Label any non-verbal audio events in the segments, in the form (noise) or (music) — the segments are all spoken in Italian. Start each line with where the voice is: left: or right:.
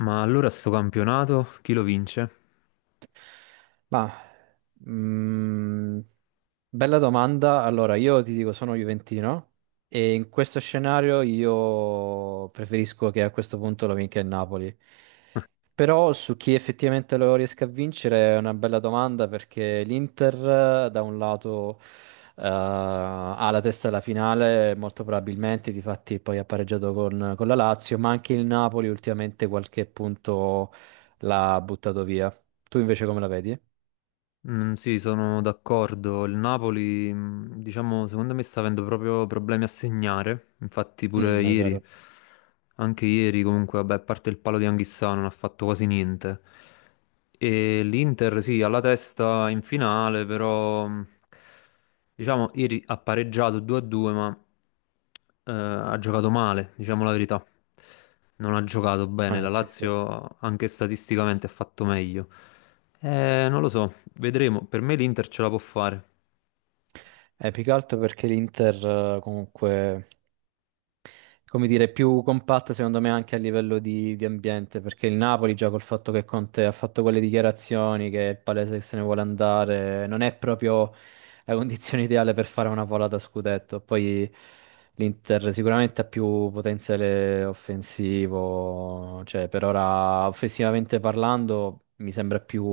left: Ma allora sto campionato chi lo vince?
right: Ma, mm, bella domanda. Allora, io ti dico, sono juventino e in questo scenario io preferisco che a questo punto lo vinca il Napoli. Però su chi effettivamente lo riesca a vincere è una bella domanda perché l'Inter da un lato ha la testa alla finale, molto probabilmente, difatti poi ha pareggiato con la Lazio, ma anche il Napoli ultimamente qualche punto l'ha buttato via. Tu invece come la vedi?
left: Mm, sì, sono d'accordo. Il Napoli, diciamo, secondo me sta avendo proprio problemi a segnare. Infatti pure
right: Mm, è
left: ieri,
right: vero.
left: anche ieri comunque, vabbè, a parte il palo di Anghissà non ha fatto quasi niente. E l'Inter, sì, alla testa in finale, però diciamo ieri ha pareggiato 2-2, ma ha giocato male, diciamo la verità. Non ha giocato bene. La
right: Sì, sì.
left: Lazio anche statisticamente ha fatto meglio. Non lo so, vedremo. Per me l'Inter ce la può fare.
right: Più che altro perché l'Inter comunque, come dire, è più compatta secondo me anche a livello di ambiente, perché il Napoli già col fatto che Conte ha fatto quelle dichiarazioni che è palese che se ne vuole andare, non è proprio la condizione (laughs) ideale per fare una volata a scudetto. Poi l'Inter sicuramente ha più potenziale offensivo, cioè per ora offensivamente parlando mi sembra più.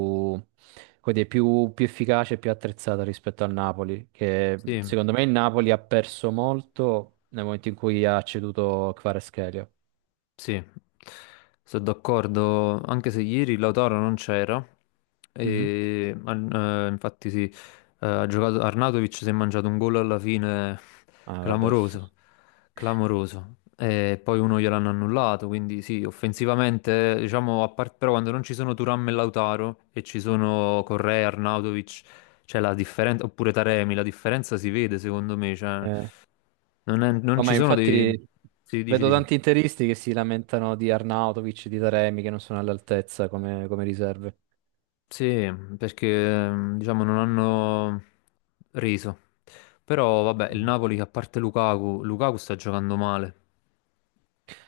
right: Quindi è più efficace e più attrezzata rispetto al Napoli, che
left: Sì,
right: secondo me il Napoli ha perso molto nel momento in cui ha ceduto Kvaratskhelia.
left: sì, sono d'accordo, anche se ieri Lautaro non c'era,
right: Mhm.
left: e, infatti sì, ha giocato, Arnautovic si è mangiato un gol alla fine
right: Ah, vabbè.
left: clamoroso, clamoroso, e poi uno gliel'hanno annullato, quindi sì, offensivamente, diciamo, però quando non ci sono Thuram e Lautaro e ci sono Correa, Arnautovic, cioè la differenza, oppure Taremi, la differenza si vede secondo me, cioè
right: Eh.
left: non
right: No,
left: ci
right: ma
left: sono dei.
right: infatti
left: Sì, dici,
right: vedo
left: dici.
right: tanti interisti che si lamentano di Arnautovic, di Taremi, che non sono all'altezza come riserve.
left: Sì, perché diciamo non hanno reso. Però vabbè, il
right: Mhm.
left: Napoli che a parte Lukaku, Lukaku sta giocando male.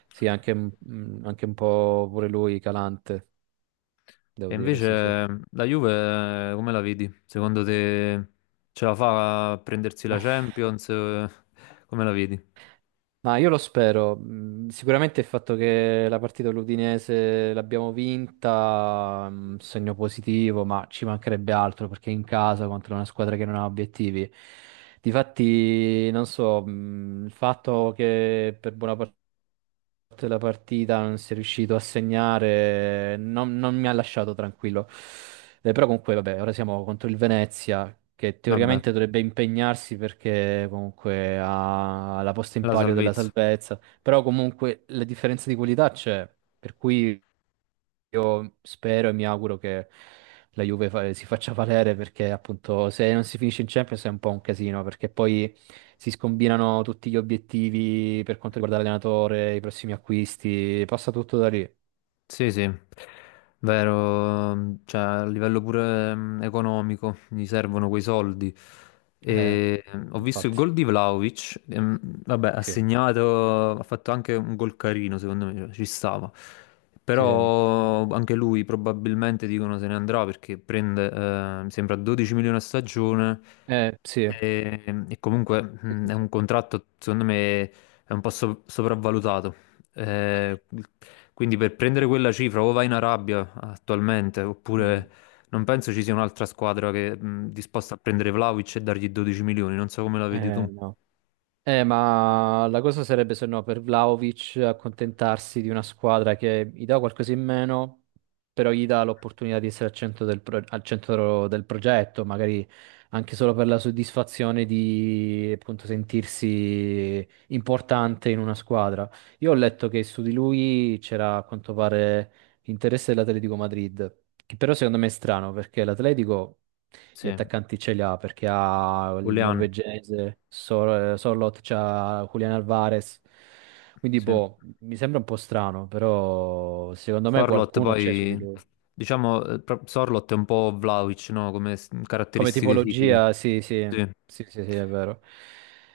right: Sì, anche un po' pure lui calante,
left: E
right: devo dire, sì, sì.
left: invece la Juve come la vedi? Secondo te ce la fa a prendersi la Champions? (laughs) Come la vedi?
right: Ma io lo spero. Sicuramente il fatto che la partita dell'Udinese l'abbiamo vinta, segno positivo, ma ci mancherebbe altro perché in casa contro una squadra che non ha obiettivi. Difatti, non so, il fatto che per buona parte fatto la partita, non si è riuscito a segnare, non mi ha lasciato tranquillo. Però comunque, vabbè, ora siamo contro il Venezia, che
left: Vabbè,
right: teoricamente dovrebbe impegnarsi perché comunque ha la posta in
left: la
right: palio della
left: salvezza.
right: salvezza, però comunque la differenza di qualità c'è, per cui io spero e mi auguro che la Juve si faccia valere perché appunto se non si finisce in Champions è un po' un casino perché poi si scombinano tutti gli obiettivi per quanto riguarda l'allenatore, i prossimi acquisti, passa tutto da lì.
left: Sì, sì, vero, cioè a livello pure economico gli servono quei soldi.
right: Eh,
left: E, ho visto il
right: infatti,
left: gol di Vlahovic, e, vabbè, ha
right: sì,
left: segnato, ha fatto anche un gol carino, secondo me, cioè, ci stava.
right: sì.
left: Però anche lui probabilmente dicono se ne andrà perché prende, mi sembra 12 milioni a stagione
right: Sì,
left: e comunque
right: sì, sì,
left: è
right: sì.
left: un contratto, secondo me, è un po' sopravvalutato eh, quindi per prendere quella cifra o vai in Arabia attualmente, oppure
right: Mm.
left: non penso ci sia un'altra squadra che disposta a prendere Vlahovic e dargli 12 milioni, non so come la vedi tu.
right: No. Ma la cosa sarebbe se no per Vlaovic accontentarsi di una squadra che gli dà qualcosa in meno, però gli dà l'opportunità di essere al centro del progetto, magari anche solo per la soddisfazione di appunto sentirsi importante in una squadra. Io ho letto che su di lui c'era a quanto pare l'interesse dell'Atletico Madrid, che però secondo me è strano perché l'Atletico. Gli
left: Sì,
right: attaccanti ce li ha perché ha il
left: Julian,
right: norvegese, Sorloth, c'ha Julian Alvarez. Quindi,
left: sì.
right: boh, mi sembra un po' strano, però secondo me
left: Sorloth
right: qualcuno c'è su di
left: poi,
right: lui.
left: diciamo, Sorloth è un po' Vlahovic, no? Come
right: Come
left: caratteristiche fisiche.
right: tipologia, sì, sì,
left: Sì.
right: sì, sì, sì, è vero.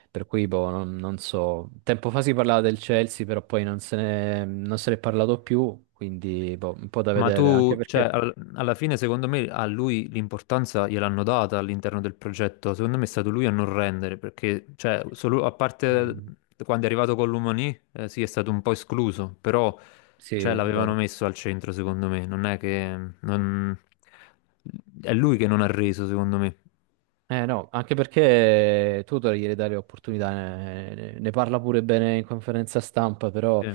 right: Per cui, boh, non so. Tempo fa si parlava del Chelsea, però poi non se ne è parlato più, quindi, boh, un po' da
left: Ma
right: vedere, anche
left: tu, cioè,
right: perché.
left: alla fine, secondo me, a lui l'importanza gliel'hanno data all'interno del progetto. Secondo me è stato lui a non rendere, perché, cioè, solo, a parte
right: Eh,
left: quando è arrivato con l'Umani, sì, è stato un po' escluso, però,
right: sì,
left: cioè,
right: è
left: l'avevano
right: vero.
left: messo al centro, secondo me. Non è che. È lui che non ha reso, secondo me.
right: Eh no, anche perché tu devi dare opportunità, ne parla pure bene in conferenza stampa,
left: Sì,
right: però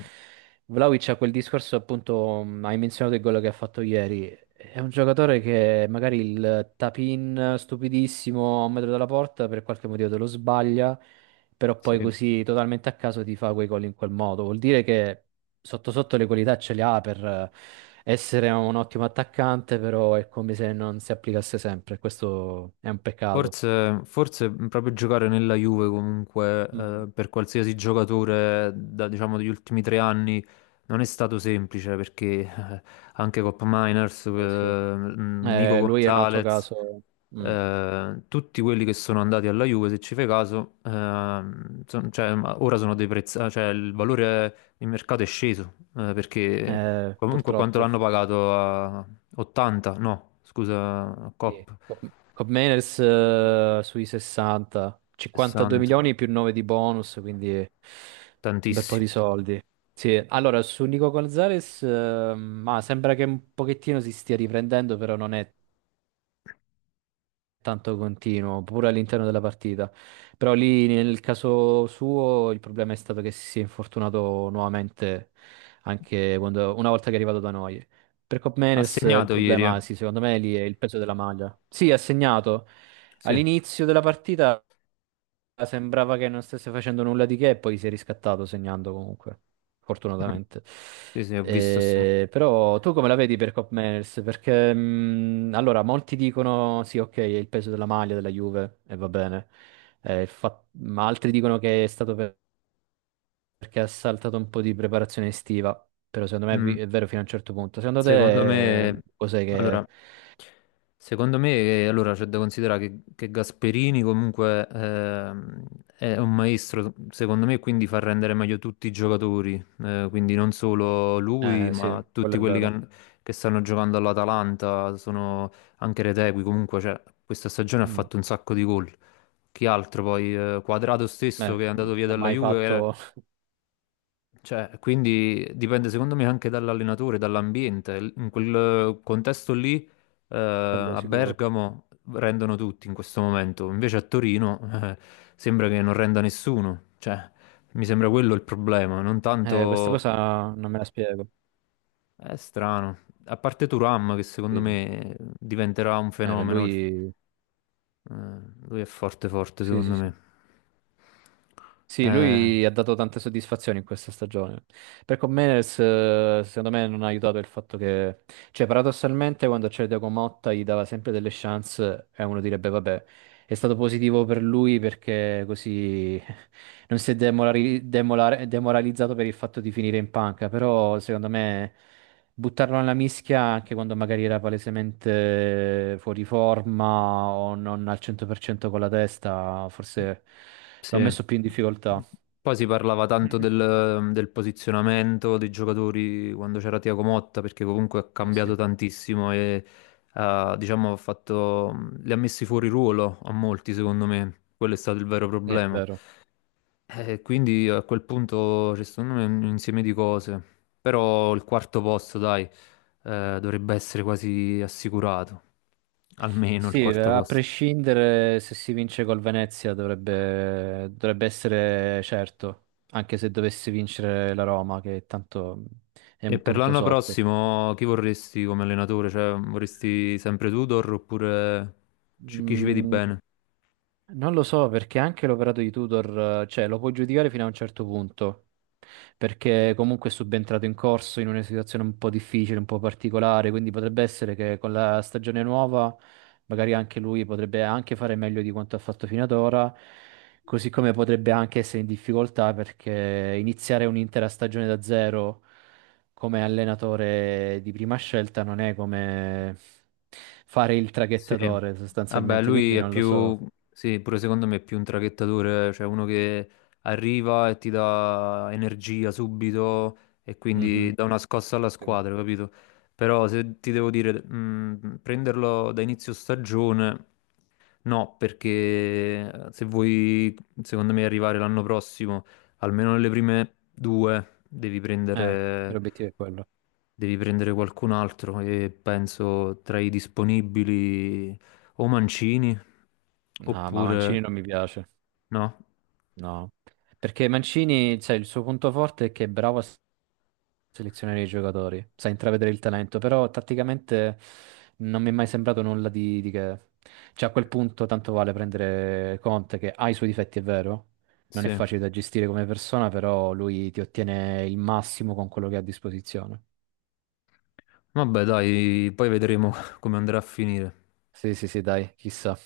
right: Vlaovic ha quel discorso appunto, hai menzionato il gol che ha fatto ieri, è un giocatore che magari il tap-in stupidissimo a un metro dalla porta per qualche motivo te lo sbaglia, però poi
left: sì.
right: così totalmente a caso ti fa quei gol in quel modo, vuol dire che sotto sotto le qualità ce le ha per essere un ottimo attaccante, però è come se non si applicasse sempre. Questo è un peccato.
left: Forse, forse proprio giocare nella Juve comunque
right: Mm.
left: per qualsiasi giocatore da, diciamo, degli ultimi tre anni non è stato semplice perché anche Cop Miners,
right: Sì.
left: Nico
right: Lui è un altro
left: Gonzalez,
right: caso. Mm.
left: tutti quelli che sono andati alla Juve, se ci fai caso, cioè, ma ora sono dei prezzi, cioè il valore di mercato è sceso perché comunque quanto
right: Purtroppo.
left: l'hanno pagato a 80, no, scusa,
right: Sì.
left: Cop.
right: Cobb Meners, sui 60, 52
left: 60.
right: milioni più 9 di bonus, quindi un bel po' di
left: Tantissimo.
right: soldi. Sì, allora su Nico Gonzalez, ma sembra che un pochettino si stia riprendendo, però non è tanto continuo, pure all'interno della partita. Però lì nel caso suo il problema è stato che si è infortunato nuovamente anche una volta che è arrivato da noi. Per Cop
left: Ha
right: Meners il
left: segnato ieri, eh.
right: problema, sì, secondo me lì è il peso della maglia. Sì, ha segnato
left: Sì.
right: all'inizio della partita. Sembrava che non stesse facendo nulla di che e poi si è riscattato segnando comunque,
left: Mm.
right: fortunatamente.
left: Sì, sì, ho visto.
right: Però tu come la vedi per Cop Manners? Perché allora molti dicono sì, ok, è il peso della maglia della Juve e va bene. Ma altri dicono che è stato perché ha saltato un po' di preparazione estiva. Però secondo me è
left: Mm.
right: vi- è vero fino a un certo punto. Secondo
left: Secondo
right: te
left: me,
right: cos'è
left: allora,
right: che.
left: secondo me, allora, c'è da considerare che Gasperini comunque è un maestro, secondo me, quindi fa rendere meglio tutti i giocatori, quindi non solo lui,
right: Eh sì,
left: ma tutti
right: quello è
left: quelli che,
right: vero.
left: han- che stanno giocando all'Atalanta, sono anche Retegui, comunque, cioè, questa stagione ha
right: Mm.
left: fatto un sacco di gol. Chi altro poi? Quadrato stesso che è andato
right: Non
left: via
right: ha
left: dalla
right: mai
left: Juve,
right: fatto (laughs)
left: cioè, quindi dipende secondo me anche dall'allenatore, dall'ambiente. In quel contesto lì,
right: quello
left: a
right: sicuro.
left: Bergamo rendono tutti in questo momento, invece a Torino, eh, sembra che non renda nessuno. Cioè, mi sembra quello il problema, non
right: Questa
left: tanto.
right: cosa non me la spiego.
left: È strano. A parte Turam, che
right: Sì.
left: secondo me diventerà un
right: Per
left: fenomeno,
right: lui,
left: eh, lui è forte, forte,
right: sì, sì,
left: secondo
right: sì.
left: me.
right: Sì,
left: Eh,
right: lui ha dato tante soddisfazioni in questa stagione. Per Comenes, secondo me, non ha aiutato il fatto che, cioè, paradossalmente, quando c'era Thiago Motta gli dava sempre delle chance e uno direbbe, vabbè, è stato positivo per lui perché così (laughs) non si è demoralizzato per il fatto di finire in panca. Però, secondo me, buttarlo nella mischia anche quando magari era palesemente fuori forma o non al 100% con la testa, forse l'ho
left: Sì.
right: messo più in difficoltà.
left: Poi si parlava tanto del posizionamento dei giocatori quando c'era Thiago Motta, perché comunque ha
right: Eh
left: cambiato
right: sì,
left: tantissimo e ha, diciamo, ha fatto, li ha messi fuori ruolo a molti, secondo me. Quello è stato il vero
right: è
left: problema.
right: vero.
left: E quindi a quel punto c'è secondo me un insieme di cose. Però il quarto posto, dai, dovrebbe essere quasi assicurato. Almeno il
right: Sì,
left: quarto
right: a
left: posto.
right: prescindere se si vince col Venezia dovrebbe essere certo, anche se dovesse vincere la Roma, che tanto è
left: E
right: un
left: per
right: punto
left: l'anno
right: sotto.
left: prossimo chi vorresti come allenatore? Cioè, vorresti sempre Tudor oppure chi ci vedi
right: Mm,
left: bene?
right: Non lo so perché anche l'operato di Tudor, cioè, lo puoi giudicare fino a un certo punto, perché comunque è subentrato in corso in una situazione un po' difficile, un po' particolare, quindi potrebbe essere che con la stagione nuova magari anche lui potrebbe anche fare meglio di quanto ha fatto fino ad ora, così come potrebbe anche essere in difficoltà perché iniziare un'intera stagione da zero come allenatore di prima scelta non è come fare il
left: Sì,
right: traghettatore
left: vabbè,
right: sostanzialmente,
left: lui
right: quindi
left: è
right: non lo
left: più,
right: so.
left: sì, pure secondo me è più un traghettatore, cioè uno che arriva e ti dà energia subito e quindi
right: Mhm,
left: dà una scossa alla
right: sì.
left: squadra, capito? Però se ti devo dire, prenderlo da inizio stagione, no, perché se vuoi, secondo me, arrivare l'anno prossimo, almeno nelle prime due, devi
right: Eh,
left: prendere
right: L'obiettivo è quello.
left: Qualcun altro e penso tra i disponibili o Mancini
right: No, ma Mancini
left: oppure
right: non mi piace.
left: no.
right: No. Perché Mancini, cioè, il suo punto forte è che è bravo a selezionare i giocatori, sa intravedere il talento, però tatticamente non mi è mai sembrato nulla di che. Cioè, a quel punto tanto vale prendere Conte, che ha i suoi difetti, è vero, non è
left: Sì.
right: facile da gestire come persona, però lui ti ottiene il massimo con quello che ha a disposizione.
left: Vabbè, dai, poi vedremo (laughs) come andrà a finire.
right: Sì, sì, sì, dai, chissà.